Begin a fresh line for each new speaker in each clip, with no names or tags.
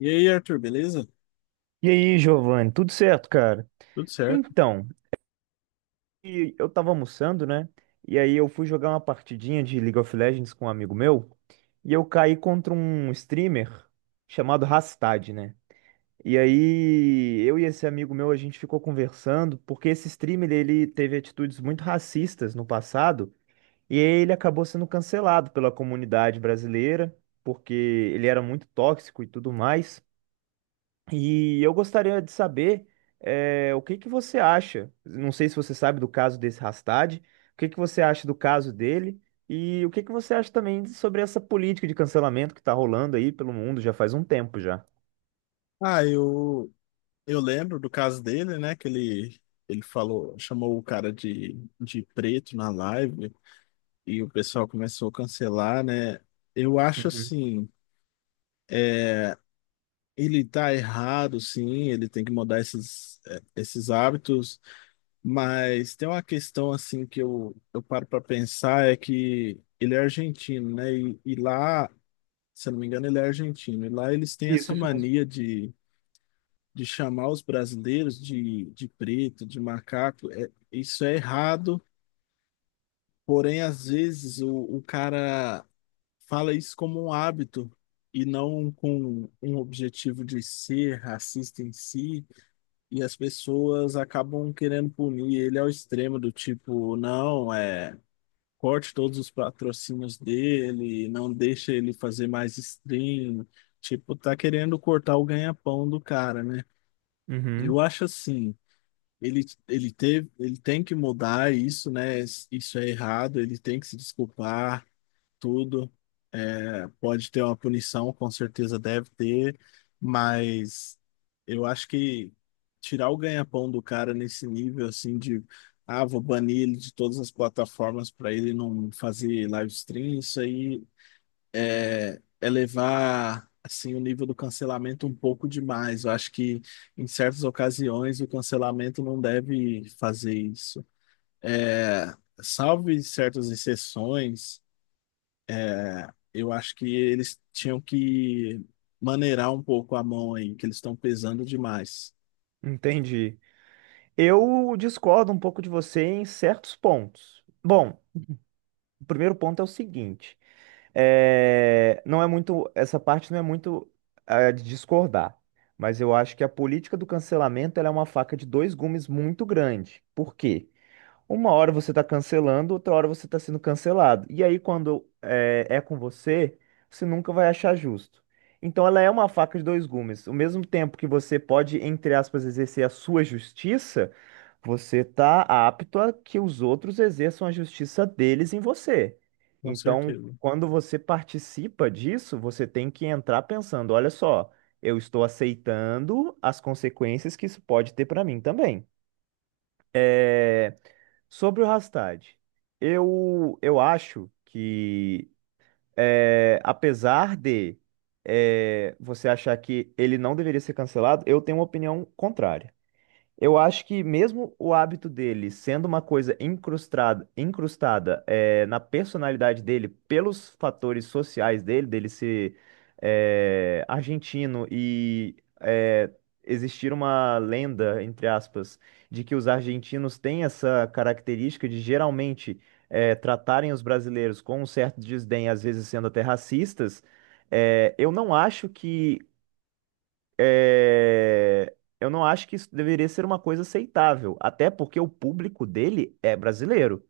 E aí, Arthur, beleza?
E aí, Giovanni, tudo certo, cara?
Tudo certo?
Então, eu tava almoçando, né? E aí eu fui jogar uma partidinha de League of Legends com um amigo meu, e eu caí contra um streamer chamado Rastad, né? E aí eu e esse amigo meu, a gente ficou conversando, porque esse streamer, ele teve atitudes muito racistas no passado, e ele acabou sendo cancelado pela comunidade brasileira, porque ele era muito tóxico e tudo mais. E eu gostaria de saber, o que que você acha? Não sei se você sabe do caso desse Hastad, o que que você acha do caso dele e o que que você acha também sobre essa política de cancelamento que está rolando aí pelo mundo já faz um tempo já.
Ah, eu, eu lembro do caso dele, né? Ele falou, chamou o cara de preto na live e o pessoal começou a cancelar, né? Eu acho
Uhum.
assim, é, ele tá errado, sim, ele tem que mudar esses, esses hábitos, mas tem uma questão assim que eu paro para pensar é que ele é argentino, né? E lá, se eu não me engano, ele é argentino, e lá eles têm
Isso,
essa
isso mesmo.
mania de chamar os brasileiros de preto, de macaco, é, isso é errado, porém, às vezes, o cara fala isso como um hábito e não com um objetivo de ser racista em si, e as pessoas acabam querendo punir ele ao extremo do tipo, não, é. Corte todos os patrocínios dele, não deixa ele fazer mais stream. Tipo, tá querendo cortar o ganha-pão do cara, né? Eu
Uhum,
acho assim, ele tem que mudar isso, né? Isso é errado, ele tem que se desculpar, tudo. É, pode ter uma punição, com certeza deve ter, mas eu acho que tirar o ganha-pão do cara nesse nível, assim, de, ah, vou banir ele de todas as plataformas para ele não fazer live stream, isso aí é, elevar assim o nível do cancelamento um pouco demais. Eu acho que em certas ocasiões o cancelamento não deve fazer isso. É, salvo em certas exceções, é, eu acho que eles tinham que maneirar um pouco a mão aí, que eles estão pesando demais.
entendi. Eu discordo um pouco de você em certos pontos. Bom, o primeiro ponto é o seguinte. É, não é muito, essa parte não é muito de discordar, mas eu acho que a política do cancelamento ela é uma faca de dois gumes muito grande. Por quê? Uma hora você está cancelando, outra hora você está sendo cancelado. E aí, quando é com você, você nunca vai achar justo. Então, ela é uma faca de dois gumes. Ao mesmo tempo que você pode, entre aspas, exercer a sua justiça, você está apto a que os outros exerçam a justiça deles em você.
Com
Então,
certeza.
quando você participa disso, você tem que entrar pensando: olha só, eu estou aceitando as consequências que isso pode ter para mim também. Sobre o Hastad, eu acho que, apesar de você achar que ele não deveria ser cancelado, eu tenho uma opinião contrária. Eu acho que mesmo o hábito dele sendo uma coisa incrustada na personalidade dele, pelos fatores sociais dele, dele ser argentino e existir uma lenda, entre aspas, de que os argentinos têm essa característica de geralmente tratarem os brasileiros com um certo desdém, às vezes sendo até racistas, eu não acho que é, eu não acho que isso deveria ser uma coisa aceitável, até porque o público dele é brasileiro.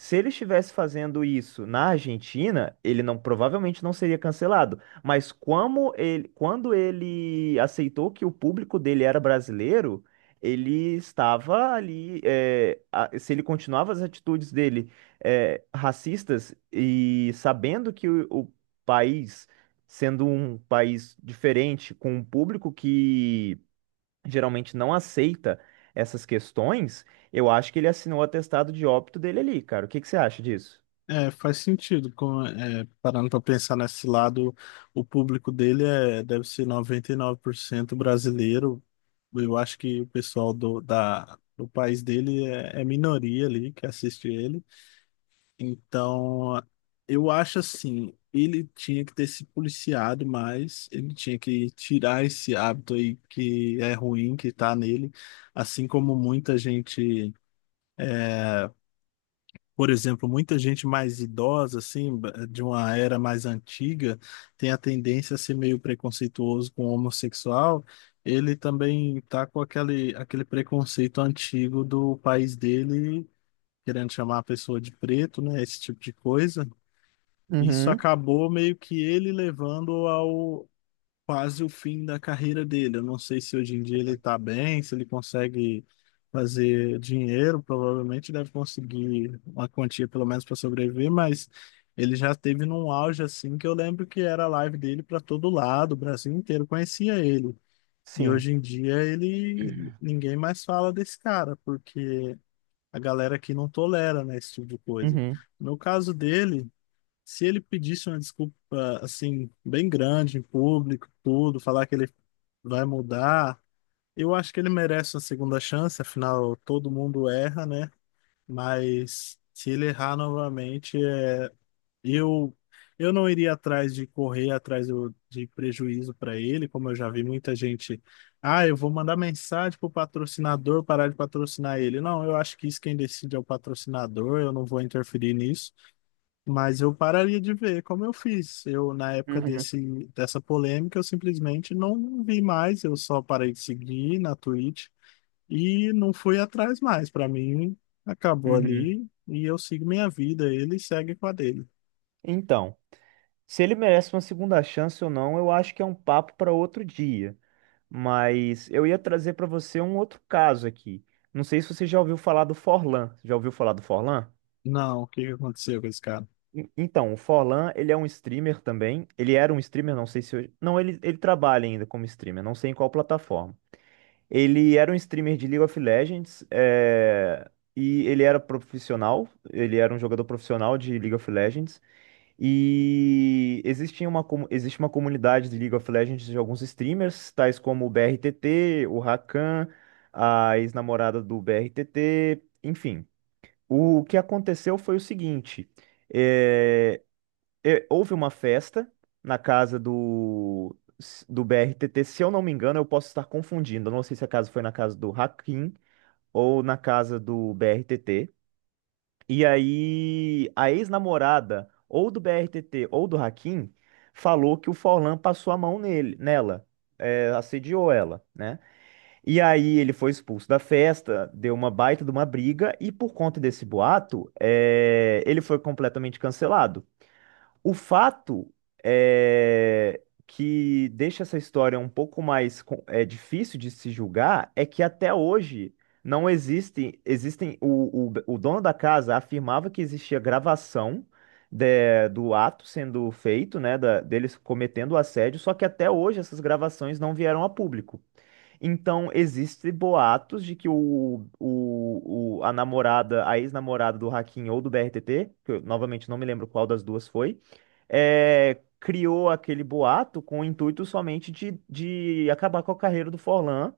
Se ele estivesse fazendo isso na Argentina, ele não provavelmente não seria cancelado. Mas como ele, quando ele aceitou que o público dele era brasileiro, ele estava ali. É, a- se ele continuava as atitudes dele racistas e sabendo que o país sendo um país diferente, com um público que geralmente não aceita essas questões, eu acho que ele assinou o atestado de óbito dele ali, cara. O que que você acha disso?
É, faz sentido, como, é, parando para pensar nesse lado, o público dele é, deve ser 99% brasileiro. Eu acho que o pessoal do país dele é, é minoria ali que assiste ele. Então, eu acho assim, ele tinha que ter se policiado mais, ele tinha que tirar esse hábito aí que é ruim, que tá nele, assim como muita gente. Por exemplo, muita gente mais idosa, assim, de uma era mais antiga, tem a tendência a ser meio preconceituoso com o homossexual. Ele também tá com aquele preconceito antigo do país dele, querendo chamar a pessoa de preto, né? Esse tipo de coisa. Isso
Uhum.
acabou meio que ele levando quase o fim da carreira dele. Eu não sei se hoje em dia ele está bem, se ele consegue fazer dinheiro, provavelmente deve conseguir uma quantia pelo menos para sobreviver, mas ele já teve num auge assim que eu lembro que era a live dele para todo lado, o Brasil inteiro conhecia ele. E
Sim.
hoje em dia ele ninguém mais fala desse cara, porque a galera aqui não tolera, né, esse tipo de coisa.
Uhum.
No caso dele, se ele pedisse uma desculpa, assim, bem grande em público, tudo, falar que ele vai mudar, eu acho que ele merece uma segunda chance, afinal, todo mundo erra, né? Mas se ele errar novamente, eu, eu não iria atrás de de prejuízo para ele, como eu já vi muita gente. Ah, eu vou mandar mensagem pro patrocinador parar de patrocinar ele. Não, eu acho que isso quem decide é o patrocinador, eu não vou interferir nisso. Mas eu pararia de ver como eu fiz. Eu, na época
Uhum.
dessa polêmica, eu simplesmente não vi mais, eu só parei de seguir na Twitch e não fui atrás mais. Pra mim, acabou
Uhum.
ali e eu sigo minha vida, ele segue com a dele.
Então, se ele merece uma segunda chance ou não, eu acho que é um papo para outro dia. Mas eu ia trazer para você um outro caso aqui. Não sei se você já ouviu falar do Forlan. Já ouviu falar do Forlan?
Não, o que que aconteceu com esse cara?
Então, o Forlan, ele é um streamer também. Ele era um streamer, não sei se hoje. Não, ele trabalha ainda como streamer, não sei em qual plataforma. Ele era um streamer de League of Legends, é, e ele era profissional, ele era um jogador profissional de League of Legends. E existia uma, existe uma comunidade de League of Legends de alguns streamers, tais como o BRTT, o Rakan, a ex-namorada do BRTT, enfim. O que aconteceu foi o seguinte. eh, houve uma festa na casa do BRTT, se eu não me engano, eu posso estar confundindo. Eu não sei se a casa foi na casa do Hakim ou na casa do BRTT. E aí, a ex-namorada ou do BRTT ou do Hakim falou que o Forlan passou a mão nela, é, assediou ela, né? E aí ele foi expulso da festa, deu uma baita de uma briga e por conta desse boato, é, ele foi completamente cancelado. O fato é que deixa essa história um pouco mais difícil de se julgar é que até hoje não existem o dono da casa afirmava que existia gravação do ato sendo feito, né, deles cometendo o assédio, só que até hoje essas gravações não vieram a público. Então, existem boatos de que a namorada, a ex-namorada do Hakim ou do BRTT, que eu novamente não me lembro qual das duas foi, é, criou aquele boato com o intuito somente de acabar com a carreira do Forlan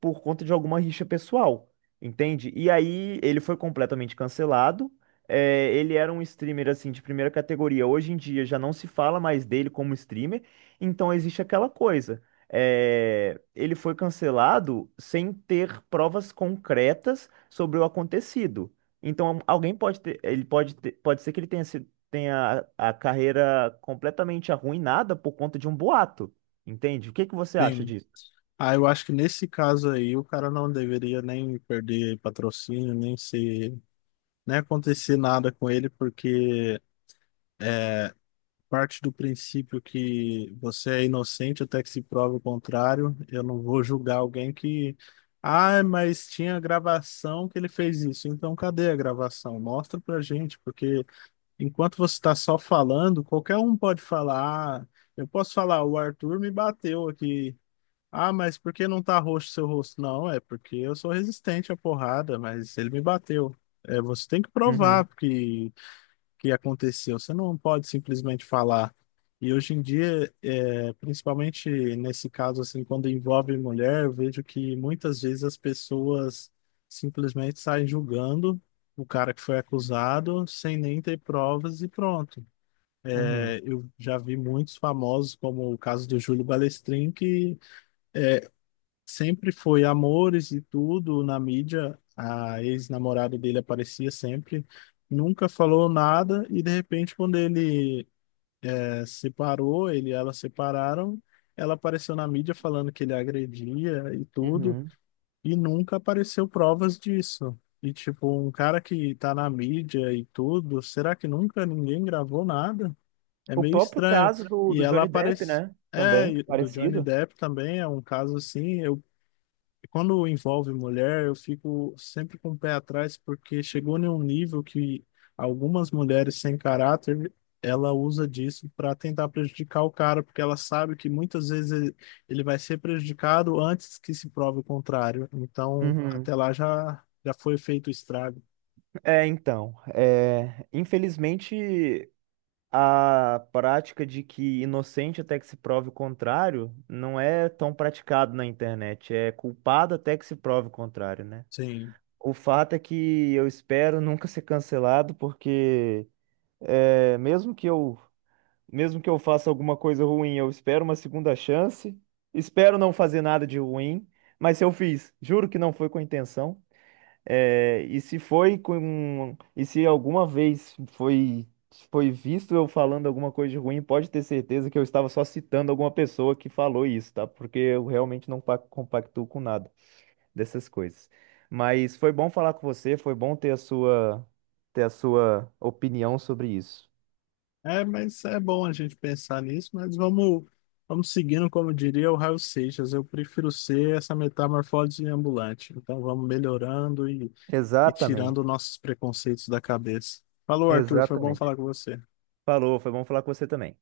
por conta de alguma rixa pessoal, entende? E aí ele foi completamente cancelado. É, ele era um streamer assim de primeira categoria. Hoje em dia já não se fala mais dele como streamer, então existe aquela coisa. É, ele foi cancelado sem ter provas concretas sobre o acontecido. Então, alguém pode ter, ele pode ser que ele tenha sido tem a carreira completamente arruinada por conta de um boato. Entende? O que que você acha
Sim.
disso?
Ah, eu acho que nesse caso aí, o cara não deveria nem perder patrocínio, nem acontecer nada com ele, porque é parte do princípio que você é inocente até que se prove o contrário. Eu não vou julgar alguém que. Ah, mas tinha gravação que ele fez isso. Então, cadê a gravação? Mostra pra gente, porque enquanto você está só falando, qualquer um pode falar. Ah, eu posso falar, o Arthur me bateu aqui. Ah, mas por que não tá roxo seu rosto? Não, é porque eu sou resistente à porrada, mas ele me bateu. É, você tem que
Uhum.
provar, porque que aconteceu. Você não pode simplesmente falar. E hoje em dia, é, principalmente nesse caso, assim, quando envolve mulher, eu vejo que muitas vezes as pessoas simplesmente saem julgando o cara que foi acusado sem nem ter provas e pronto.
Uhum.
É, eu já vi muitos famosos, como o caso do Júlio Balestrin, que sempre foi amores e tudo na mídia. A ex-namorada dele aparecia sempre nunca falou nada e de repente quando ele separou, ele e ela separaram. Ela apareceu na mídia falando que ele agredia e tudo,
Uhum.
e nunca apareceu provas disso. E, tipo, um cara que tá na mídia e tudo, será que nunca ninguém gravou nada? É
O
meio
próprio
estranho.
caso do,
E
do
ela
Johnny Depp,
aparece.
né?
É,
Também,
e do Johnny
parecido.
Depp também é um caso assim. Eu quando envolve mulher, eu fico sempre com o pé atrás, porque chegou em um nível que algumas mulheres sem caráter, ela usa disso para tentar prejudicar o cara, porque ela sabe que muitas vezes ele vai ser prejudicado antes que se prove o contrário. Então, até
Uhum.
lá já, já foi feito o estrago.
É, então, é, infelizmente a prática de que inocente até que se prove o contrário não é tão praticado na internet, é culpado até que se prove o contrário, né?
Sim.
O fato é que eu espero nunca ser cancelado porque é, mesmo que eu faça alguma coisa ruim, eu espero uma segunda chance. Espero não fazer nada de ruim, mas se eu fiz, juro que não foi com intenção. É, e se foi com, e se alguma vez foi foi visto eu falando alguma coisa de ruim, pode ter certeza que eu estava só citando alguma pessoa que falou isso, tá? Porque eu realmente não compactuo com nada dessas coisas. Mas foi bom falar com você, foi bom ter a sua opinião sobre isso.
É, mas é bom a gente pensar nisso, mas vamos seguindo, como diria o Raul Seixas, eu prefiro ser essa metamorfose ambulante. Então vamos melhorando e tirando
Exatamente,
nossos preconceitos da cabeça. Falou, Arthur, foi bom
exatamente.
falar com você.
Falou, foi bom falar com você também.